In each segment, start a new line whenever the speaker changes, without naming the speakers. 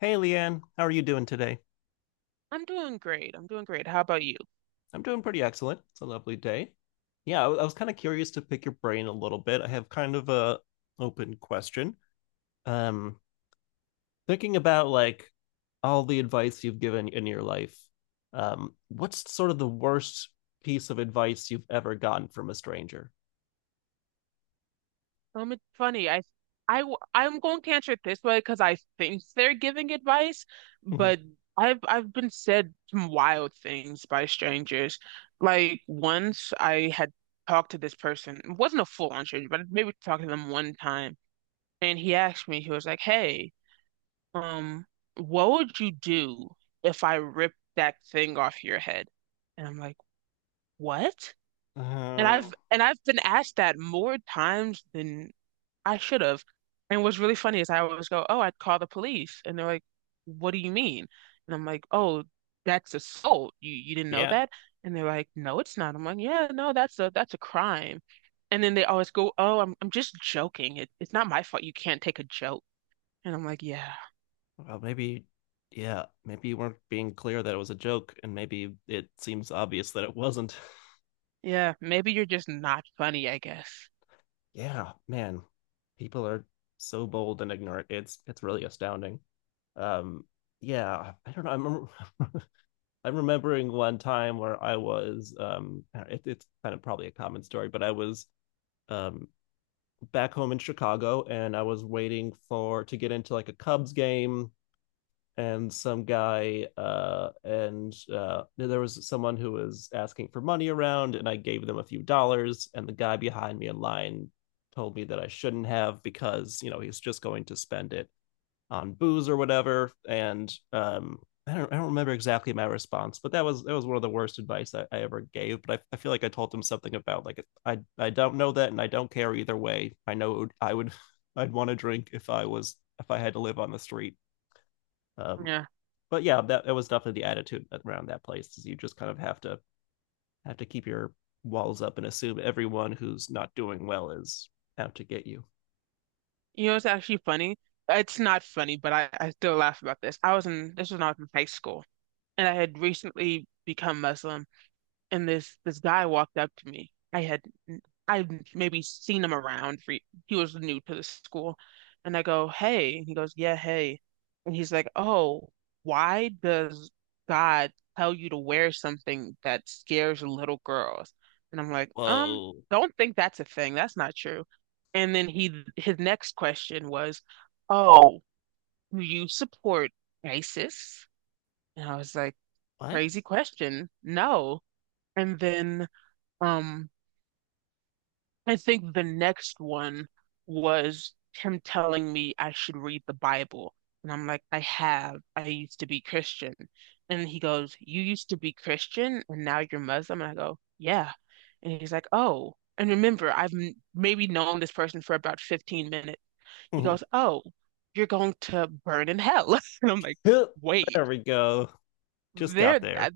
Hey, Leanne, how are you doing today?
I'm doing great. I'm doing great. How about you?
I'm doing pretty excellent. It's a lovely day. Yeah, I was kind of curious to pick your brain a little bit. I have kind of a open question. Um, thinking about like all the advice you've given in your life, what's sort of the worst piece of advice you've ever gotten from a stranger?
It's funny. I'm going to answer it this way because I think they're giving advice,
Mhm.
but I've been said some wild things by strangers. Like once I had talked to this person. It wasn't a full-on stranger, but maybe talked to them one time, and he asked me. He was like, "Hey, um, what would you do if I ripped that thing off your head?" And I'm like, "What?" And
Uh,
I've and I've been asked that more times than I should have. And what's really funny is I always go, "Oh, I'd call the police," and they're like, "What do you mean?" And I'm like, "Oh, that's assault. You didn't know
yeah.
that?" And they're like, "No, it's not." I'm like, "Yeah, no, that's a crime." And then they always go, "Oh, I'm just joking. It's not my fault. You can't take a joke." And I'm like, "Yeah,
Well, maybe, yeah, maybe you weren't being clear that it was a joke, and maybe it seems obvious that it wasn't.
yeah, maybe you're just not funny, I guess."
Yeah, man, people are so bold and ignorant. It's really astounding. Um, yeah, I don't know. I'm I'm remembering one time where I was it's kind of probably a common story, but I was um back home in Chicago and I was waiting for to get into like a Cubs game and some guy and there was someone who was asking for money around and I gave them a few dollars and the guy behind me in line told me that I shouldn't have because he's just going to spend it on booze or whatever and I don't remember exactly my response, but that was one of the worst advice I ever gave. But I feel like I told them something about like I don't know that and I don't care either way. I know I would I'd want to drink if I was if I had to live on the street. Um,
Yeah.
but yeah, that was definitely the attitude around that place. Is you just kind of have to keep your walls up and assume everyone who's not doing well is out to get you.
You know, it's actually funny. It's not funny, but I still laugh about this. This was when I was in high school, and I had recently become Muslim, and this guy walked up to me. I'd maybe seen him around, for he was new to the school, and I go, "Hey," and he goes, "Yeah, hey," and he's like, "Oh, why does God tell you to wear something that scares little girls?" And I'm like, "Um,
Whoa.
don't think that's a thing. That's not true." And then he his next question was, "Oh, do you support ISIS?" And I was like,
What?
"Crazy question. No." And then um, I think the next one was him telling me I should read the Bible. And I'm like, "I have. I used to be Christian." And he goes, "You used to be Christian and now you're Muslim?" And I go, "Yeah." And he's like, "Oh." And remember, I've m maybe known this person for about 15 minutes. He
Mm-hmm.
goes, "Oh, you're going to burn in hell." And I'm like, "Wait,
There we go. Just got
there,
there.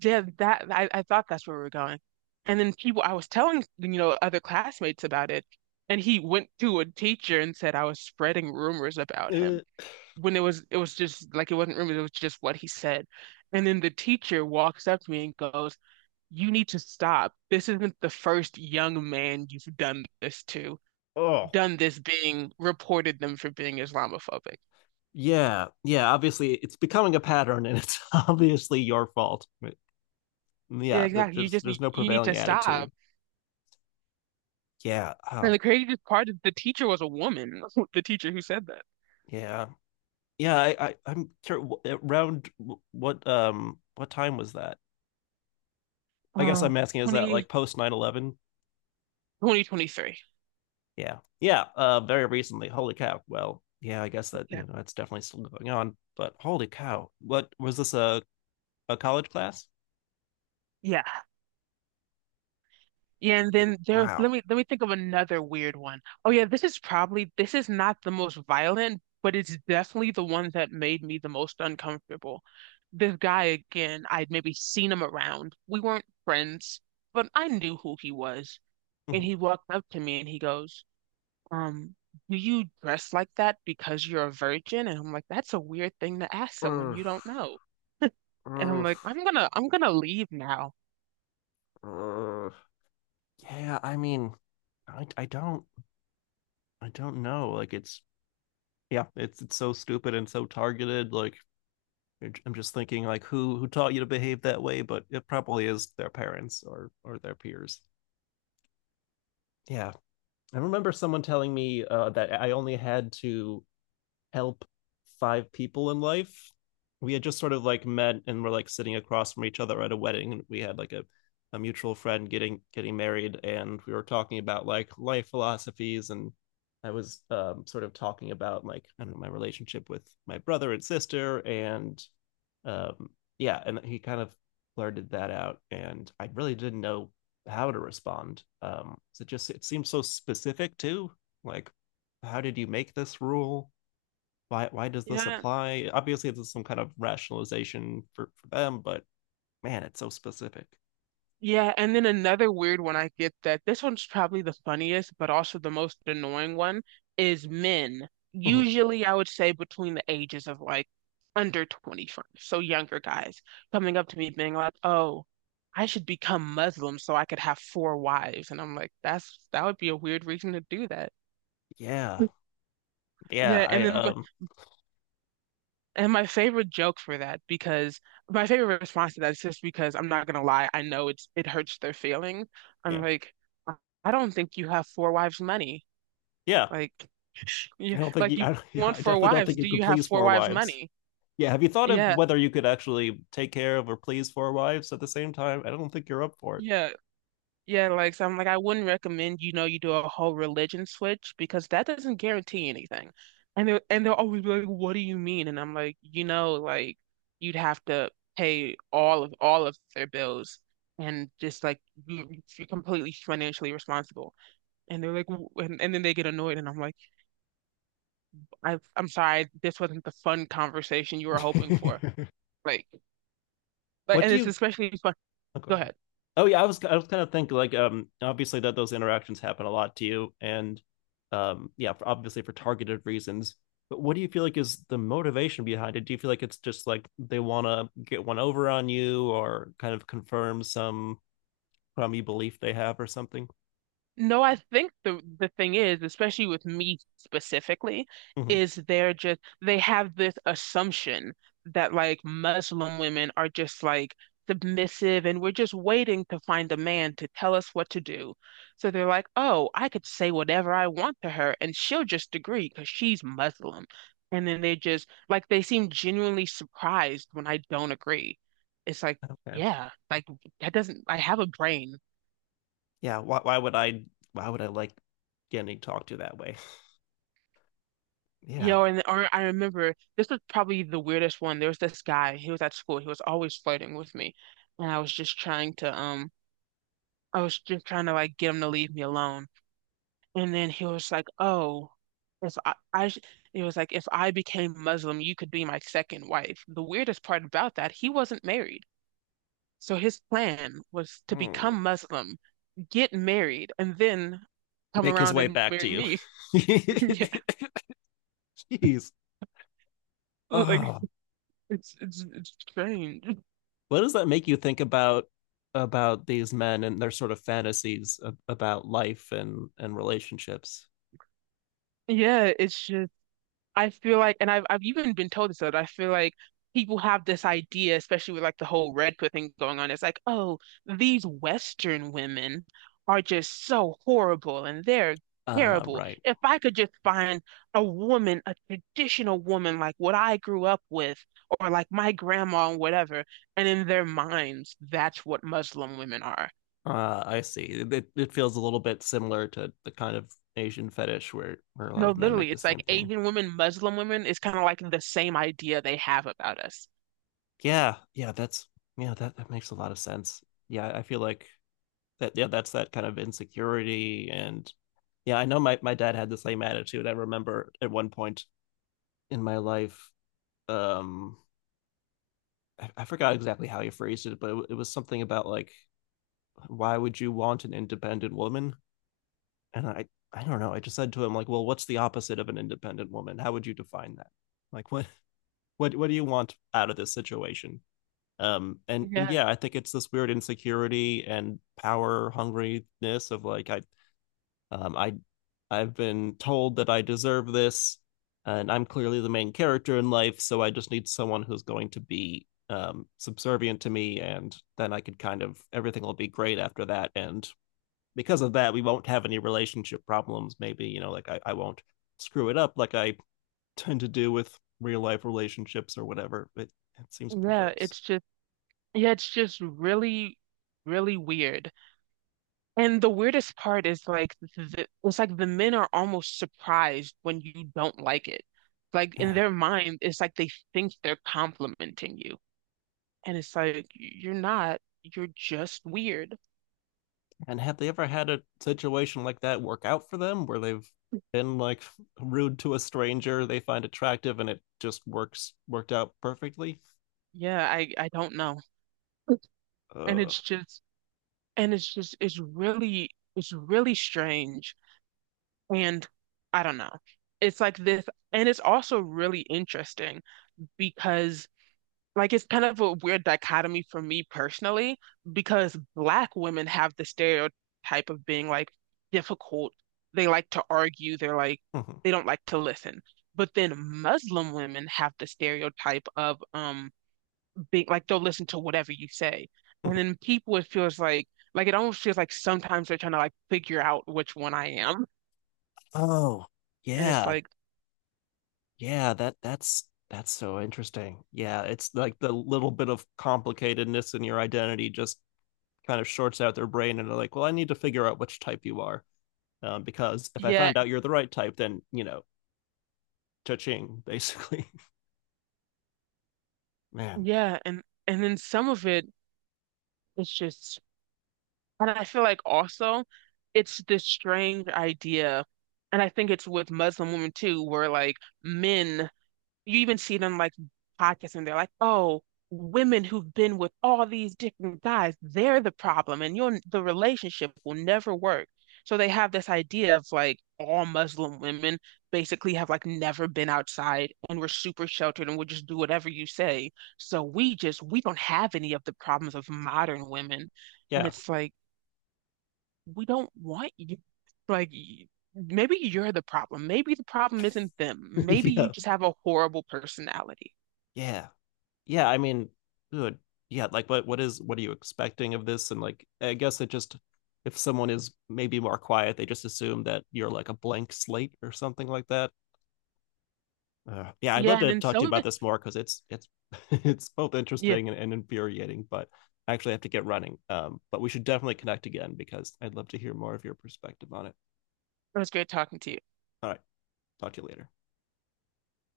yeah, that I thought that's where we were going." And then people, I was telling other classmates about it, and he went to a teacher and said I was spreading rumors about
Uh,
him. When it was just like it wasn't rumors, it was just what he said. And then the teacher walks up to me and goes, "You need to stop. This isn't the first young man you've done this to,
oh.
done this being reported them for being Islamophobic."
Yeah, yeah. Obviously, it's becoming a pattern, and it's obviously your fault.
Yeah,
Yeah, that
exactly. You
there's
just
there's
need
no
you need to
prevailing attitude.
stop.
Yeah.
And
Oh,
the craziest part is the teacher was a woman, the teacher who said that.
yeah, yeah. I'm curious. Around what time was that? I guess
uh,
I'm asking, is that
20,
like post 9/11?
2023.
Yeah. Yeah. Very recently. Holy cow. Well, yeah, I guess that, you
Yeah.
know, that's definitely still going on. But holy cow. What was this a college class?
Yeah. Yeah, and then there, let
Wow.
me let me think of another weird one. Oh yeah, this is not the most violent, but it's definitely the one that made me the most uncomfortable. This guy again, I'd maybe seen him around. We weren't friends, but I knew who he was. And
Mhm.
he walked up to me and he goes, um, "Do you dress like that because you're a virgin?" And I'm like, "That's a weird thing to ask someone
Ugh,
you don't know." And I'm
ugh,
like, I'm gonna leave now."
ugh. Yeah. I mean, I, I don't, I don't know. Like it's, yeah, it's so stupid and so targeted. Like, I'm just thinking like who taught you to behave that way, but it probably is their parents or their peers. Yeah, I remember someone telling me that I only had to help five people in life. We had just sort of like met and were like sitting across from each other at a wedding, and we had like a mutual friend getting married, and we were talking about like life philosophies, and I was sort of talking about like I don't know my relationship with my brother and sister, and um yeah and he kind of blurted that out and I really didn't know how to respond so it just it seems so specific too like how did you make this rule why does this
Yeah.
apply obviously there's some kind of rationalization for them but man it's so specific.
Yeah, and then another weird one I get that this one's probably the funniest, but also the most annoying one is men.
Mm-hmm.
Usually, I would say between the ages of like under 25, so younger guys coming up to me being like, "Oh, I should become Muslim so I could have four wives." And I'm like, "That would be a weird reason to do that."
yeah yeah
Yeah,
I
and then and my favorite joke for that, because my favorite response to that is, just because I'm not gonna lie, I know it hurts their feelings. I'm
Yeah,
like, I I don't think you have four wives' money.
yeah,
Like,
i
you,
don't think
like
you,
you
I, yeah,
want
I
four
definitely don't
wives.
think you
Do
could
you have
please
four
four
wives'
wives.
money?"
Yeah, have you thought of
Yeah,
whether you could actually take care of or please four wives at the same time? I don't think you're up for it.
yeah. Yeah, like so I'm like I wouldn't recommend you do a whole religion switch because that doesn't guarantee anything. And they'll always be like, "What do you mean?" And I'm like, Like you'd have to pay all of their bills, and just like you're completely financially responsible." And they're like, "And then they get annoyed," and I'm like, I'm sorry, this wasn't the fun conversation you were hoping for." Like, but
What
and
do
it's
you?
especially fun.
Oh, go
Go
ahead.
ahead.
Oh yeah, I was kind of thinking like obviously that those interactions happen a lot to you and yeah obviously for targeted reasons. But what do you feel like is the motivation behind it? Do you feel like it's just like they want to get one over on you or kind of confirm some crummy belief they have or something?
No, I think the thing is, especially with me specifically,
Hmm.
is they have this assumption that like Muslim women are just like submissive, and we're just waiting to find a man to tell us what to do. So they're like, "Oh, I could say whatever I want to her and she'll just agree because she's Muslim." And then they just like they seem genuinely surprised when I don't agree. It's like,
Okay.
yeah, like that doesn't I have a brain.
Yeah. Why would I like getting talked to that way? Yeah.
Yo, and or I remember this was probably the weirdest one. There was this guy, he was at school, he was always flirting with me. And I was just trying to like get him to leave me alone. And then he was like, "Oh, if I, I sh-" he was like, "If I became Muslim, you could be my second wife." The weirdest part about that, he wasn't married. So his plan was to
Hmm.
become Muslim, get married, and then come
Make his
around
way
and
back to
marry
you.
me. Yeah,
Jeez.
like
Oh.
it's strange.
What does that make you think about these men and their sort of fantasies about life and relationships?
Yeah, it's just I feel like, and I've even been told this, that I feel like people have this idea, especially with like the whole red pill thing going on. It's like, "Oh, these Western women are just so horrible and they're terrible.
Right.
If I could just find a woman, a traditional woman like what I grew up with, or like my grandma and whatever," and in their minds, that's what Muslim women are.
I see. It feels a little bit similar to the kind of Asian fetish where a lot
No,
of men make
literally,
the
it's
same
like
thing.
Asian women, Muslim women is kind of like the same idea they have about us.
Yeah, yeah, that's yeah, that that makes a lot of sense. Yeah, I feel like that yeah, that's that kind of insecurity and yeah, I know my my dad had the same attitude. I remember at one point in my life um I- forgot exactly how you phrased it, but it was something about like, why would you want an independent woman? And I don't know. I just said to him like, well, what's the opposite of an independent woman? How would you define that? Like, what, what do you want out of this situation? And yeah, I think it's this weird insecurity and power hungriness of like, um, I I've been told that I deserve this, and I'm clearly the main character in life, so I just need someone who's going to be subservient to me, and then I could kind of everything will be great after that. And because of that, we won't have any relationship problems. Maybe you know, like I won't screw it up like I tend to do with real life relationships or whatever. It seems
Yeah,
perverse.
it's just really, really weird. And the weirdest part is it's like the men are almost surprised when you don't like it. Like in
Yeah,
their mind, it's like they think they're complimenting you. And it's like you're not, you're just weird.
and have they ever had a situation like that work out for them where they've been like rude to a stranger they find attractive and it just works worked out perfectly?
Yeah, I don't know. And
Uh,
it's just and it's really strange. And I don't know. It's like this, and it's also really interesting because like it's kind of a weird dichotomy for me personally because black women have the stereotype of being like difficult. They like to argue, they don't like to listen. But then Muslim women have the stereotype of being like they'll listen to whatever you say. And then people it feels like, it almost feels like sometimes they're trying to like figure out which one I am.
oh,
And it's
yeah.
like,
Yeah, that's so interesting. Yeah, it's like the little bit of complicatedness in your identity just kind of shorts out their brain and they're like, "Well, I need to figure out which type you are." Because if I
yeah,
find out you're the right type, then, you know, cha-ching, basically. Man,
yeah, and then some of it it's just. And I feel like also it's this strange idea, and I think it's with Muslim women too, where like men, you even see them like podcasts, and they're like, "Oh, women who've been with all these different guys, they're the problem, and your the relationship will never work." So they have this idea of like all Muslim women basically have like never been outside, and we're super sheltered, and we'll just do whatever you say. So we don't have any of the problems of modern women. And
yeah.
it's like we don't want you. Like, maybe you're the problem. Maybe the problem isn't them. Maybe you
Yeah.
just have a horrible personality.
Yeah. Yeah, I mean, good. Yeah, like what is what are you expecting of this? And like I guess it just if someone is maybe more quiet, they just assume that you're like a blank slate or something like that. Yeah, I'd love
Yeah, and
to
then
talk to you
some of
about
it,
this more because it's it's both
yeah,
interesting and infuriating, but I actually have to get running. But we should definitely connect again because I'd love to hear more of your perspective on it.
it was great talking to you.
All right, talk to you later.